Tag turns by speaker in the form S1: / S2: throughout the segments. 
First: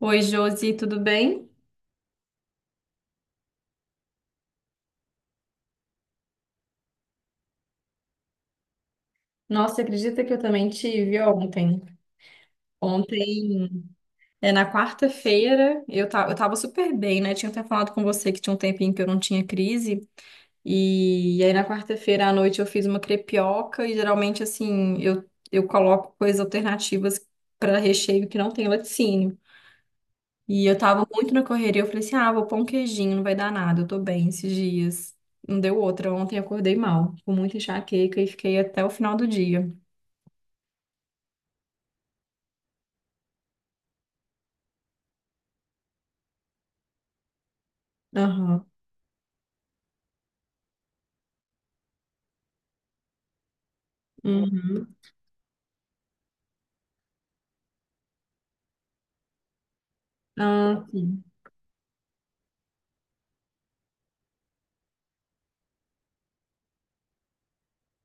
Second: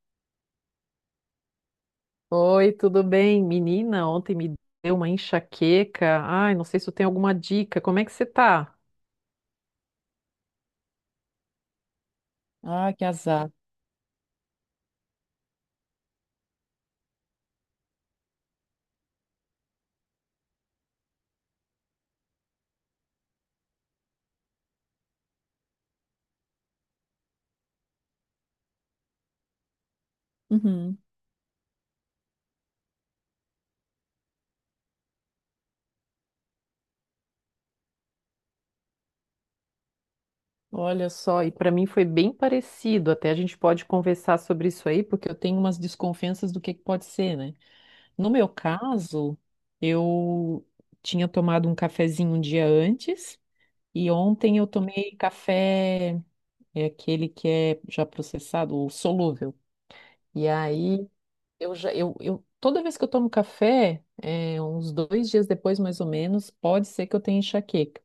S1: Oi, Josi, tudo bem?
S2: Oi, tudo bem? Menina, ontem me deu uma enxaqueca. Ai, não sei se tu tem alguma dica. Como é que você tá?
S1: Nossa, acredita que eu também tive ontem?
S2: Ah, que azar.
S1: Ontem, na quarta-feira, eu tava super bem, né? Tinha até falado com você que tinha um tempinho que eu não tinha crise. E aí, na quarta-feira à noite, eu fiz uma crepioca. E geralmente, assim, eu coloco coisas alternativas para recheio que não tem laticínio. E eu
S2: Uhum.
S1: tava muito na correria. Eu falei assim: ah, vou pôr um queijinho, não vai dar nada, eu tô bem esses dias. Não deu outra. Ontem eu acordei mal, com muita enxaqueca e fiquei até o final do dia.
S2: Olha só, e para mim foi bem parecido. Até a gente pode conversar sobre isso aí, porque eu tenho umas desconfianças do que pode ser, né? No meu
S1: Aham.
S2: caso, eu tinha tomado um cafezinho um dia antes e ontem eu
S1: Uhum.
S2: tomei café, é aquele que é já processado, o solúvel. E
S1: Ah,
S2: aí,
S1: sim.
S2: Eu já, eu, toda vez que eu tomo café, uns 2 dias depois, mais ou menos, pode ser que eu tenha enxaqueca.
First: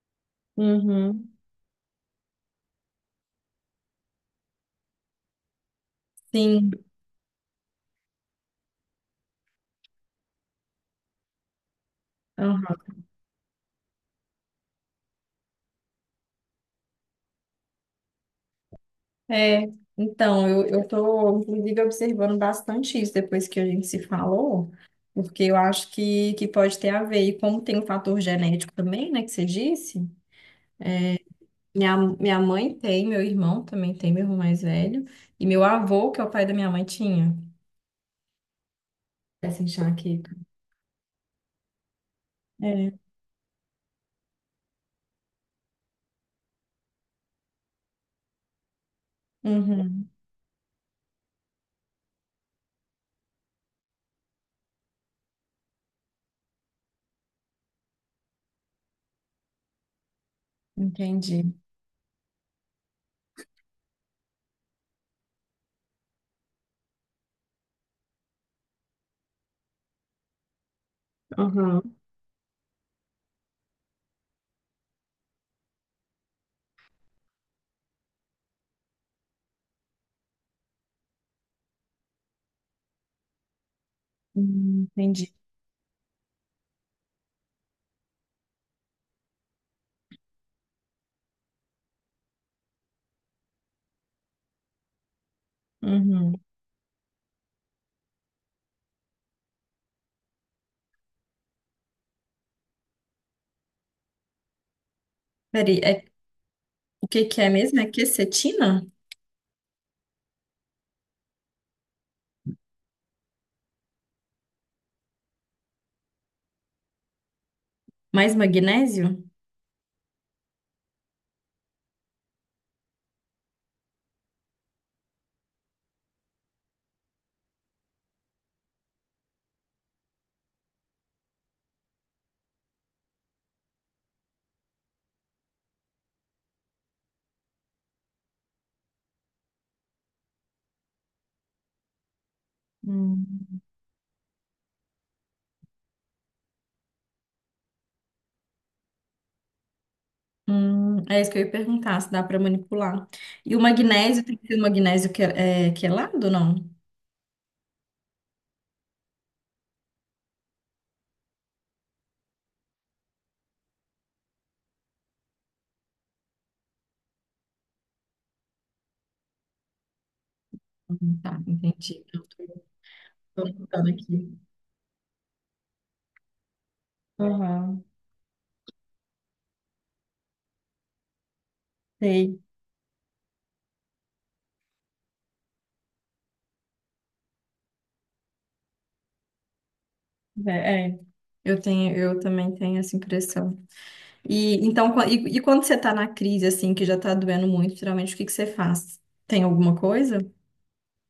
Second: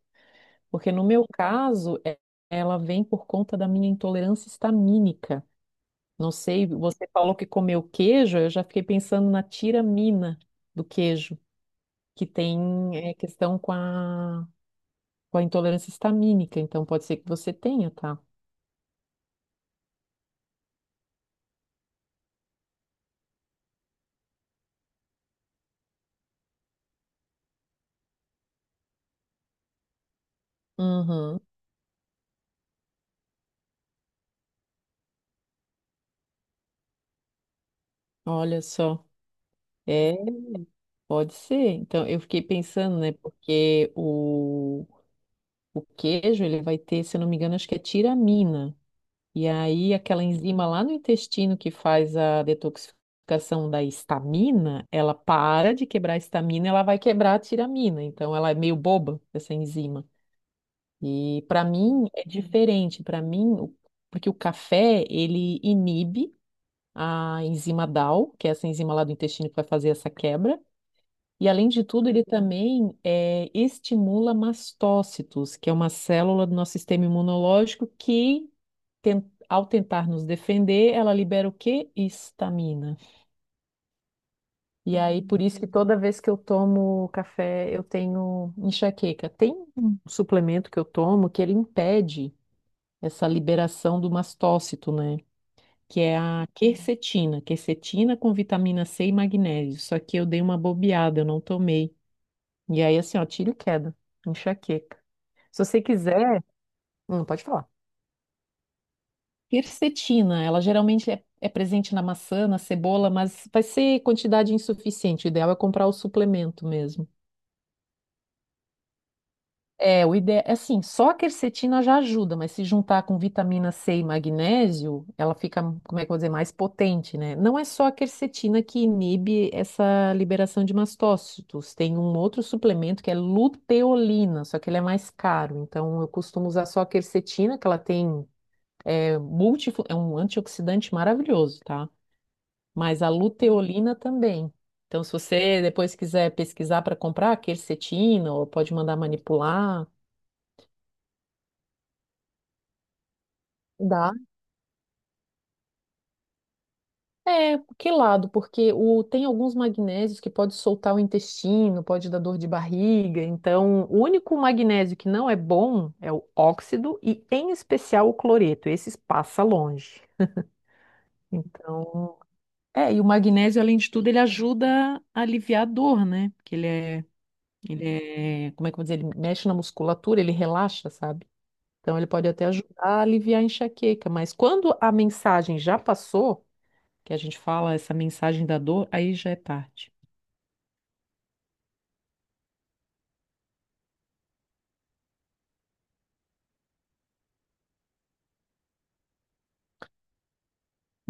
S2: Porque no meu
S1: Uhum.
S2: caso, ela vem por conta da minha intolerância histamínica. Não sei,
S1: Sim.
S2: você falou que comeu queijo, eu já fiquei pensando na tiramina do queijo, que tem,
S1: Aham.
S2: questão com a intolerância histamínica. Então, pode ser que você tenha, tá?
S1: É, então, eu tô, inclusive, observando bastante isso depois que a gente se falou, porque eu acho que pode ter a ver. E como tem o fator genético também, né, que você disse,
S2: Uhum.
S1: minha mãe tem, meu irmão também tem, meu irmão mais velho, e meu avô, que é o pai da minha mãe, tinha
S2: Olha só.
S1: essa
S2: É,
S1: enxaqueca.
S2: pode ser. Então, eu fiquei pensando,
S1: É.
S2: né, porque o queijo, ele vai ter, se eu não me engano, acho que é tiramina. E aí,
S1: Uhum.
S2: aquela enzima lá no intestino que faz a detoxificação da histamina, ela para de quebrar a histamina, ela vai quebrar a tiramina. Então, ela é meio boba, essa enzima.
S1: Entendi.
S2: E para mim é diferente. Para mim, porque o café, ele inibe a enzima DAO, que é essa enzima lá do intestino que vai fazer essa quebra. E além de
S1: Aham.
S2: tudo, ele também estimula mastócitos, que é uma célula do nosso sistema imunológico que, ten- ao tentar nos defender, ela libera o quê? Histamina.
S1: Uhum.
S2: E aí,
S1: Entendi.
S2: por isso que toda vez que eu tomo café, eu tenho enxaqueca. Tem um suplemento que eu tomo que ele impede essa liberação do mastócito, né? Que é
S1: Uhum.
S2: a quercetina. Quercetina com vitamina C e magnésio. Só que eu dei uma bobeada, eu não tomei. E aí, assim, ó, tiro e queda, enxaqueca. Se
S1: Peraí,
S2: você
S1: é,
S2: quiser,
S1: o que que
S2: pode
S1: é
S2: falar.
S1: mesmo? É quercetina?
S2: Quercetina, ela geralmente é presente na maçã, na cebola, mas vai ser quantidade insuficiente. O ideal é comprar o suplemento mesmo.
S1: Mais magnésio?
S2: É, o ideal é assim, só a quercetina já ajuda, mas se juntar com vitamina C e magnésio, ela fica, como é que eu vou dizer, mais potente, né? Não é só a quercetina que inibe essa liberação de mastócitos, tem um outro suplemento que é luteolina, só que ele é mais caro, então eu costumo usar só a quercetina, que ela tem é um antioxidante maravilhoso, tá? Mas a
S1: Hum.
S2: luteolina também. Então, se você depois quiser pesquisar para comprar a quercetina, ou pode mandar manipular,
S1: É isso que eu ia perguntar, se dá para manipular. E o
S2: dá.
S1: magnésio, tem que ser o magnésio que é quelado, ou não?
S2: É, que lado? Porque tem alguns magnésios que pode soltar o intestino, pode dar dor de barriga. Então, o único magnésio que não é bom é o óxido e, em especial, o cloreto. Esses passa longe.
S1: Tá, entendi.
S2: Então, e o
S1: Tô
S2: magnésio, além
S1: anotando
S2: de tudo, ele
S1: aqui.
S2: ajuda a aliviar a dor, né? Porque ele é,
S1: Aham,
S2: ele é, como é que eu vou dizer? Ele mexe na musculatura, ele relaxa, sabe? Então, ele pode
S1: sei.
S2: até ajudar a aliviar a enxaqueca. Mas quando a mensagem já passou que a gente fala essa mensagem da dor, aí já é tarde.
S1: É, é. Eu também tenho essa impressão. E então, e quando você tá na crise, assim, que já tá doendo muito, geralmente o que que você faz? Tem alguma coisa?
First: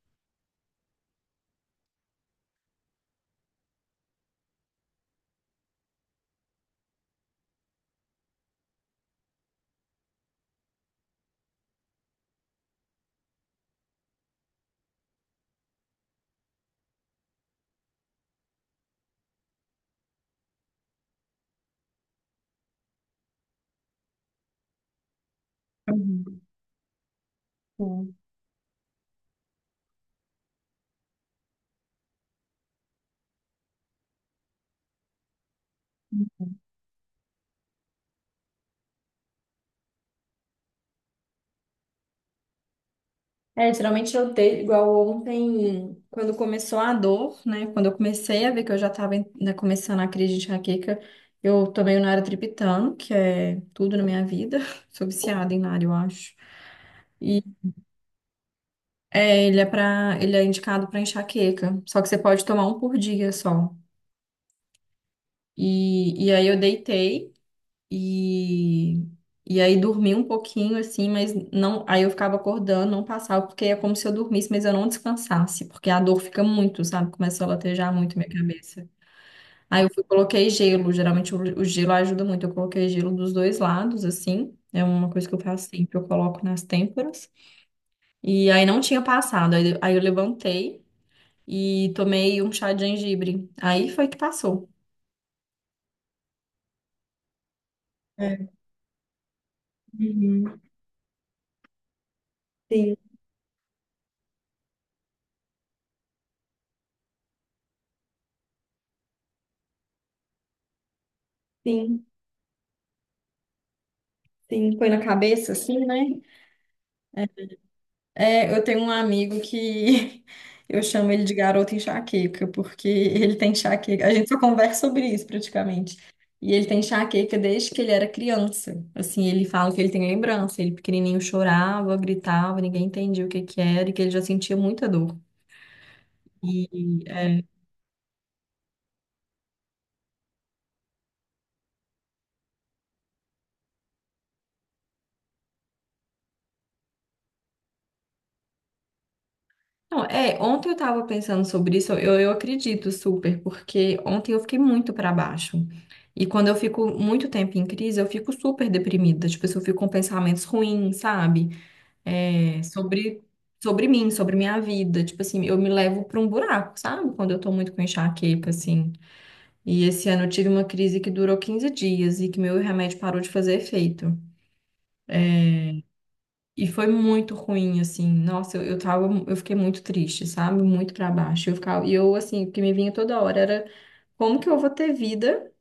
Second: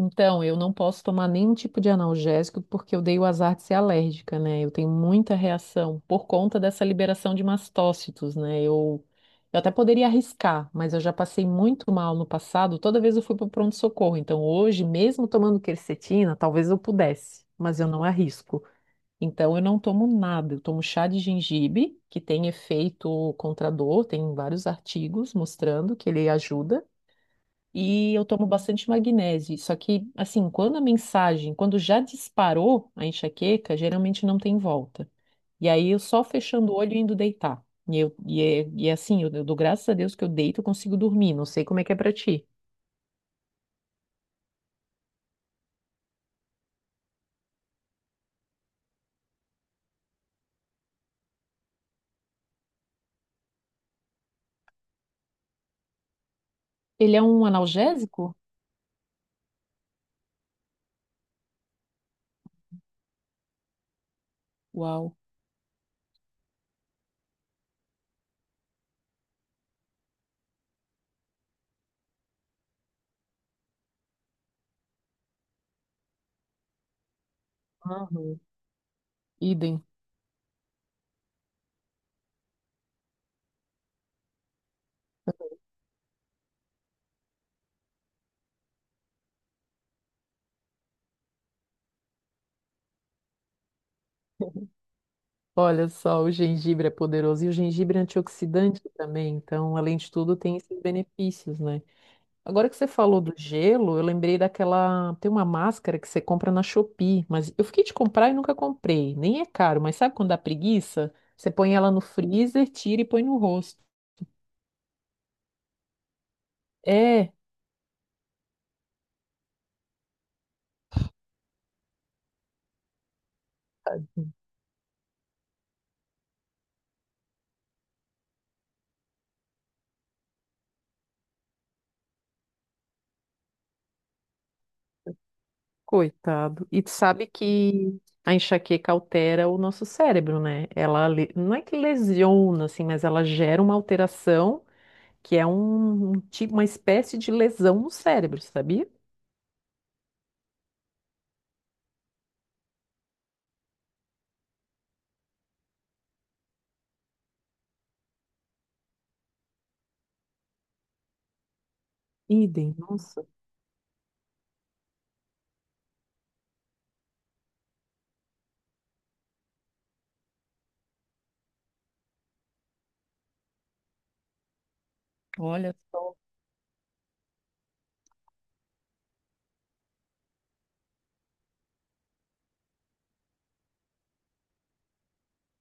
S2: Então, eu não posso tomar nenhum tipo de analgésico porque eu dei o azar de ser alérgica, né? Eu tenho muita reação por conta dessa liberação de mastócitos, né? Eu até poderia arriscar, mas eu já passei muito mal no passado, toda vez eu fui para o pronto-socorro. Então, hoje, mesmo tomando quercetina, talvez eu pudesse, mas eu não arrisco. Então, eu não tomo nada. Eu tomo chá de gengibre, que tem efeito contra a dor, tem vários artigos mostrando que ele ajuda. E
S1: Uhum.
S2: eu tomo bastante magnésio. Só que, assim, quando a mensagem, quando já disparou a enxaqueca, geralmente não tem volta. E aí eu só fechando o olho e indo deitar. E é assim, eu dou graças a Deus que eu deito e consigo dormir. Não sei como é que é pra ti.
S1: É, geralmente eu dei, igual ontem, quando começou a dor, né? Quando eu comecei a ver que eu já estava começando a crise de enxaqueca, eu tomei o Naratriptano, que é tudo na minha vida. Sou viciada em Nara, eu acho.
S2: Ele é
S1: E
S2: um analgésico?
S1: É, ele é indicado para enxaqueca, só que você pode tomar um por dia só.
S2: Uau.
S1: E aí eu deitei. E, e aí dormi um pouquinho assim, mas não, aí eu ficava acordando, não passava, porque é como se eu dormisse, mas eu não descansasse, porque a dor fica muito, sabe? Começou a latejar muito minha
S2: Aham.
S1: cabeça. Aí
S2: Idem.
S1: eu fui, coloquei gelo, geralmente o gelo ajuda muito, eu coloquei gelo dos dois lados assim. É uma coisa que eu faço sempre, eu coloco nas têmporas. E aí não tinha passado. Aí eu levantei e tomei um chá de gengibre. Aí foi que passou.
S2: Olha só, o gengibre é poderoso e o gengibre é
S1: É.
S2: antioxidante também. Então, além de tudo, tem
S1: Uhum.
S2: esses benefícios, né? Agora que você
S1: Sim,
S2: falou do gelo, eu lembrei daquela. Tem uma máscara que você compra na Shopee, mas eu fiquei de comprar e nunca comprei. Nem é caro, mas sabe quando dá preguiça? Você põe ela no
S1: sim,
S2: freezer, tira e põe no rosto.
S1: sim. Foi na cabeça, assim, né?
S2: É,
S1: É, eu tenho um amigo que eu chamo ele de garoto enxaqueca, porque ele tem enxaqueca. A gente só conversa sobre isso praticamente. E ele tem enxaqueca desde que ele era criança. Assim, ele fala que ele tem lembrança. Ele pequenininho chorava, gritava, ninguém entendia o que que era e que ele já sentia muita dor.
S2: coitado.
S1: E,
S2: E tu sabe
S1: é,
S2: que a enxaqueca altera o nosso cérebro, né? Ela não é que lesiona, assim, mas ela gera uma alteração que é um tipo, uma espécie de lesão no cérebro, sabia?
S1: não, é, Ontem eu tava pensando sobre isso, eu acredito super, porque ontem eu fiquei muito pra baixo. E quando eu fico muito tempo em crise, eu fico super deprimida. Tipo, assim, eu fico com pensamentos ruins, sabe? é,
S2: Idem,
S1: sobre,
S2: nossa.
S1: Sobre mim, sobre minha vida. Tipo assim, eu me levo para um buraco, sabe? Quando eu tô muito com enxaqueca, assim. E esse ano eu tive uma crise que durou 15 dias e que meu remédio parou de fazer efeito.
S2: Olha só.
S1: E foi muito ruim, assim. Nossa, eu fiquei muito triste, sabe? Muito para baixo. Eu ficava, e eu, assim, o que me vinha toda hora era como que eu vou ter vida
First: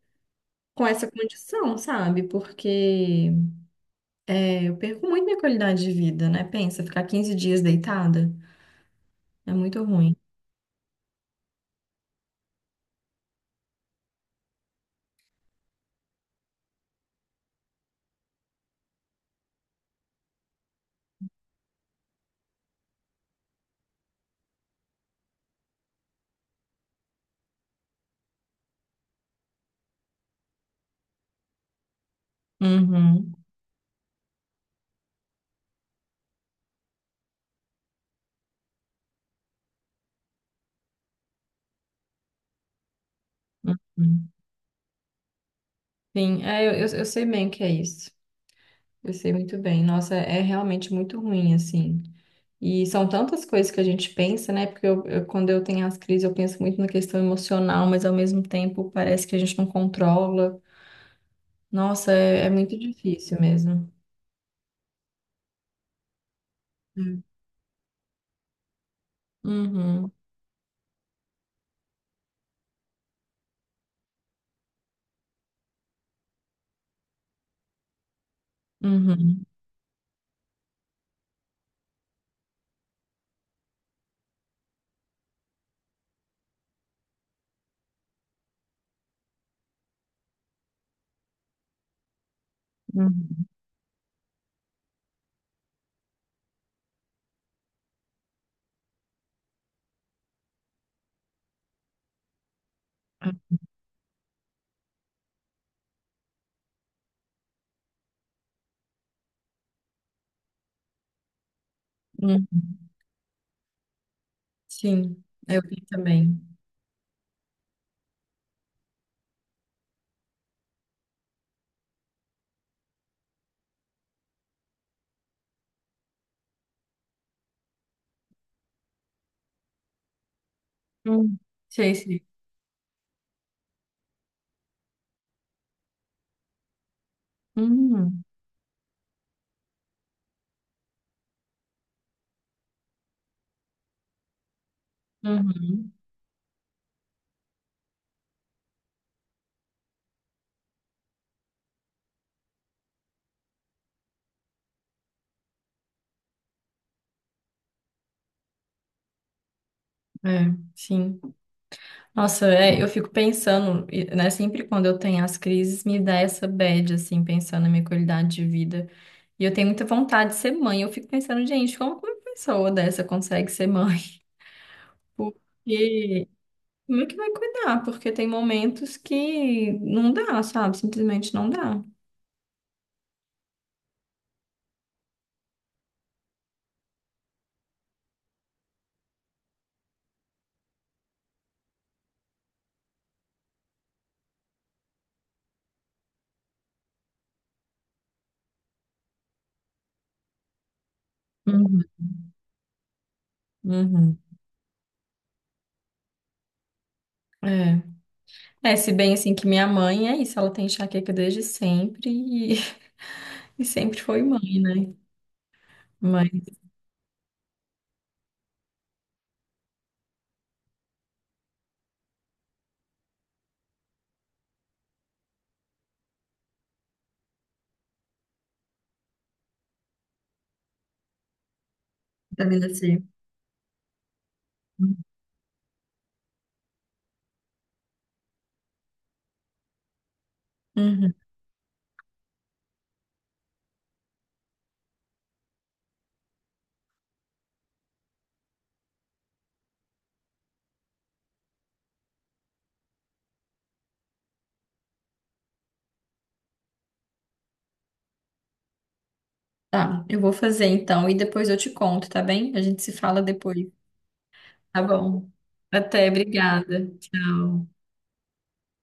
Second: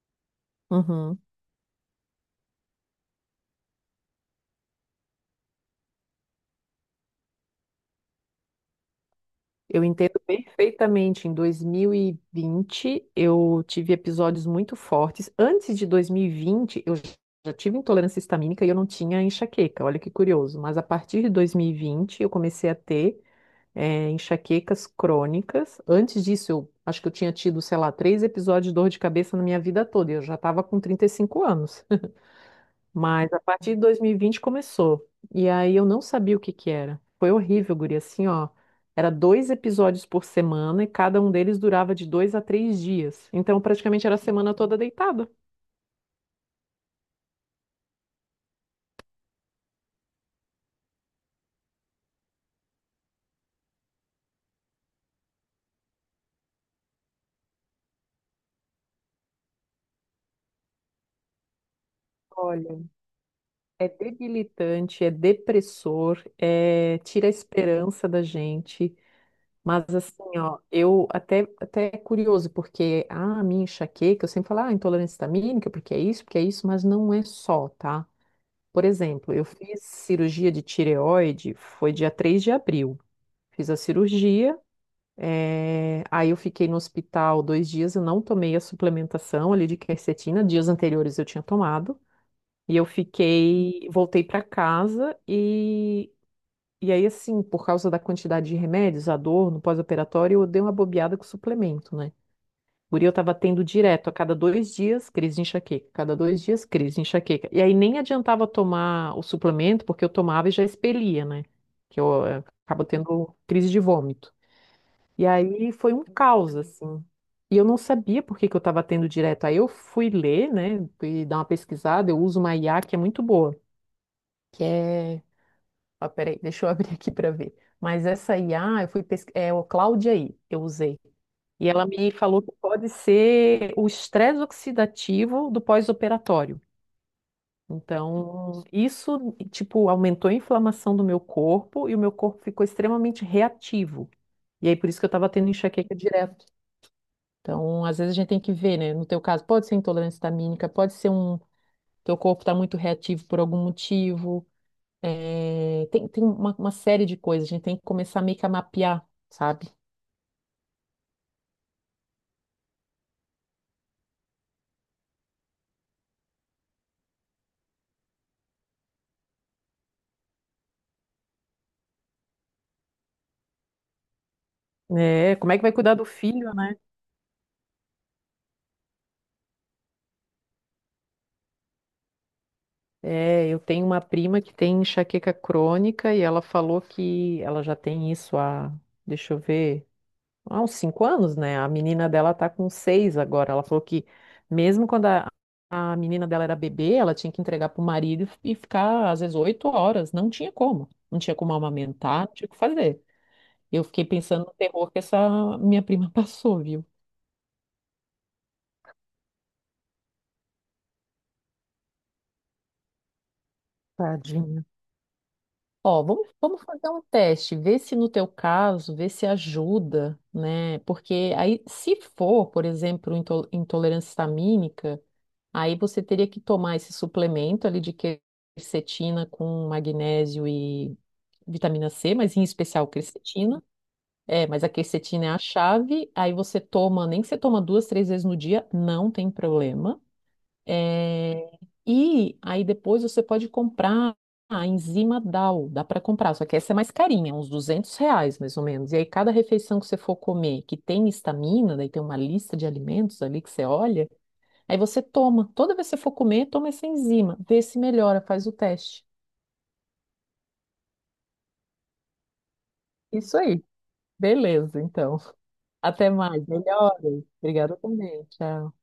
S1: com essa
S2: Uhum.
S1: condição, sabe? Porque é, eu perco muito minha qualidade de vida, né? Pensa, ficar 15 dias deitada é muito
S2: Eu
S1: ruim.
S2: entendo perfeitamente. Em 2020, eu tive episódios muito fortes. Antes de 2020, eu já tive intolerância histamínica e eu não tinha enxaqueca. Olha que curioso. Mas a partir de 2020, eu comecei a ter, enxaquecas crônicas. Antes disso, eu acho que eu tinha tido, sei lá, três episódios de dor de cabeça na minha vida toda. E eu já estava com 35 anos. Mas
S1: Uhum.
S2: a partir de 2020 começou. E aí eu não sabia o que que era. Foi horrível, guria. Assim, ó. Era dois episódios por semana e cada um deles durava de 2 a 3 dias. Então praticamente era a
S1: Uhum.
S2: semana toda deitada.
S1: Sim, é, eu sei bem o que é isso. Eu sei muito bem. Nossa, é realmente muito ruim, assim. E são tantas coisas que a gente pensa, né? Porque quando eu tenho as crises, eu penso muito na questão emocional, mas ao mesmo tempo parece que a gente não controla. Nossa, é, é
S2: Olha,
S1: muito difícil
S2: é
S1: mesmo.
S2: debilitante, é depressor,
S1: Hum.
S2: tira a esperança da gente. Mas
S1: Uhum,
S2: assim, ó, eu até é curioso, porque a minha enxaqueca, eu sempre falo, ah, intolerância histamínica, porque é isso, mas não é só, tá? Por exemplo, eu
S1: uhum,
S2: fiz cirurgia de tireoide, foi dia 3 de abril. Fiz a cirurgia, aí eu fiquei no hospital 2 dias, eu não tomei a suplementação ali de quercetina, dias anteriores eu tinha tomado, e eu
S1: uhum,
S2: fiquei, voltei para casa e aí assim, por causa da quantidade de remédios, a dor no pós-operatório, eu dei uma bobeada com o suplemento, né? Guri, eu tava tendo direto, a cada 2 dias, crise de enxaqueca, cada 2 dias, crise de enxaqueca. E aí nem adiantava tomar o suplemento, porque eu tomava e já expelia, né? Que eu
S1: uhum.
S2: acabo tendo crise de vômito.
S1: Sim,
S2: E
S1: eu
S2: aí
S1: vi
S2: foi um
S1: também.
S2: caos, assim. E eu não sabia por que que eu estava tendo direto. Aí eu fui ler, né, e dar uma pesquisada, eu uso uma IA que é muito boa. que é... Ó, peraí, deixa eu abrir aqui para ver. Mas essa IA, eu fui pesquisar, é o Cláudia aí, eu usei.
S1: Hum.
S2: E ela
S1: Sei,
S2: me
S1: sei.
S2: falou que pode ser o estresse oxidativo do pós-operatório.
S1: Uhum,
S2: Então, isso, tipo, aumentou a inflamação do meu corpo e o meu corpo ficou extremamente reativo. E aí, por isso que eu estava tendo
S1: uhum.
S2: enxaqueca direto. Então, às vezes a gente tem que ver, né? No teu caso, pode ser intolerância histamínica, pode ser teu corpo está muito reativo por algum motivo. É, tem uma série de coisas. A gente tem que começar meio que a mapear, sabe?
S1: É, sim. Nossa, é, eu fico pensando, e, né? Sempre quando eu tenho as crises, me dá essa bad, assim, pensando na minha qualidade de vida. E eu tenho muita vontade de ser mãe. Eu fico pensando, gente, como que uma pessoa dessa consegue ser mãe?
S2: É, como é que vai cuidar do
S1: Porque
S2: filho,
S1: como é que vai cuidar? Porque tem momentos que não dá, sabe? Simplesmente não dá.
S2: é, eu tenho uma prima que tem enxaqueca crônica e ela falou que ela já tem isso há, deixa eu ver, há uns 5 anos, né? A menina dela tá com 6 agora. Ela falou que mesmo quando a menina dela era bebê, ela tinha que entregar pro marido e ficar às vezes 8 horas. Não tinha como. Não tinha como
S1: Uhum,
S2: amamentar, não tinha o que fazer. Eu fiquei
S1: uhum.
S2: pensando no terror que essa minha prima passou, viu?
S1: É. É, se bem assim que minha mãe é isso, ela tem enxaqueca desde sempre e, e sempre foi mãe,
S2: Tadinha.
S1: né?
S2: Ó, vamos,
S1: Mãe,
S2: vamos fazer um teste, ver se no teu caso, ver se ajuda, né? Porque aí, se for, por exemplo, intolerância histamínica, aí você teria que tomar esse suplemento ali de quercetina com magnésio e vitamina C, mas em
S1: vitamina
S2: especial
S1: C.
S2: quercetina. É, mas a quercetina é a chave, aí você toma, nem que você toma duas, três vezes no dia, não tem problema.
S1: Uhum.
S2: É, e aí depois você pode comprar a enzima DAO, dá para comprar, só que essa é mais carinha, uns R$ 200 mais ou menos. E aí cada refeição que você for comer que tem histamina, daí tem uma lista de alimentos ali que você olha, aí você toma. Toda vez que você for comer, toma essa enzima, vê se melhora, faz o teste.
S1: Tá, eu vou fazer então e depois eu te conto, tá bem? A gente se fala
S2: Isso aí.
S1: depois,
S2: Beleza,
S1: tá
S2: então.
S1: bom? Até,
S2: Até mais.
S1: obrigada.
S2: Melhoras. Obrigada
S1: Tchau.
S2: também. Tchau.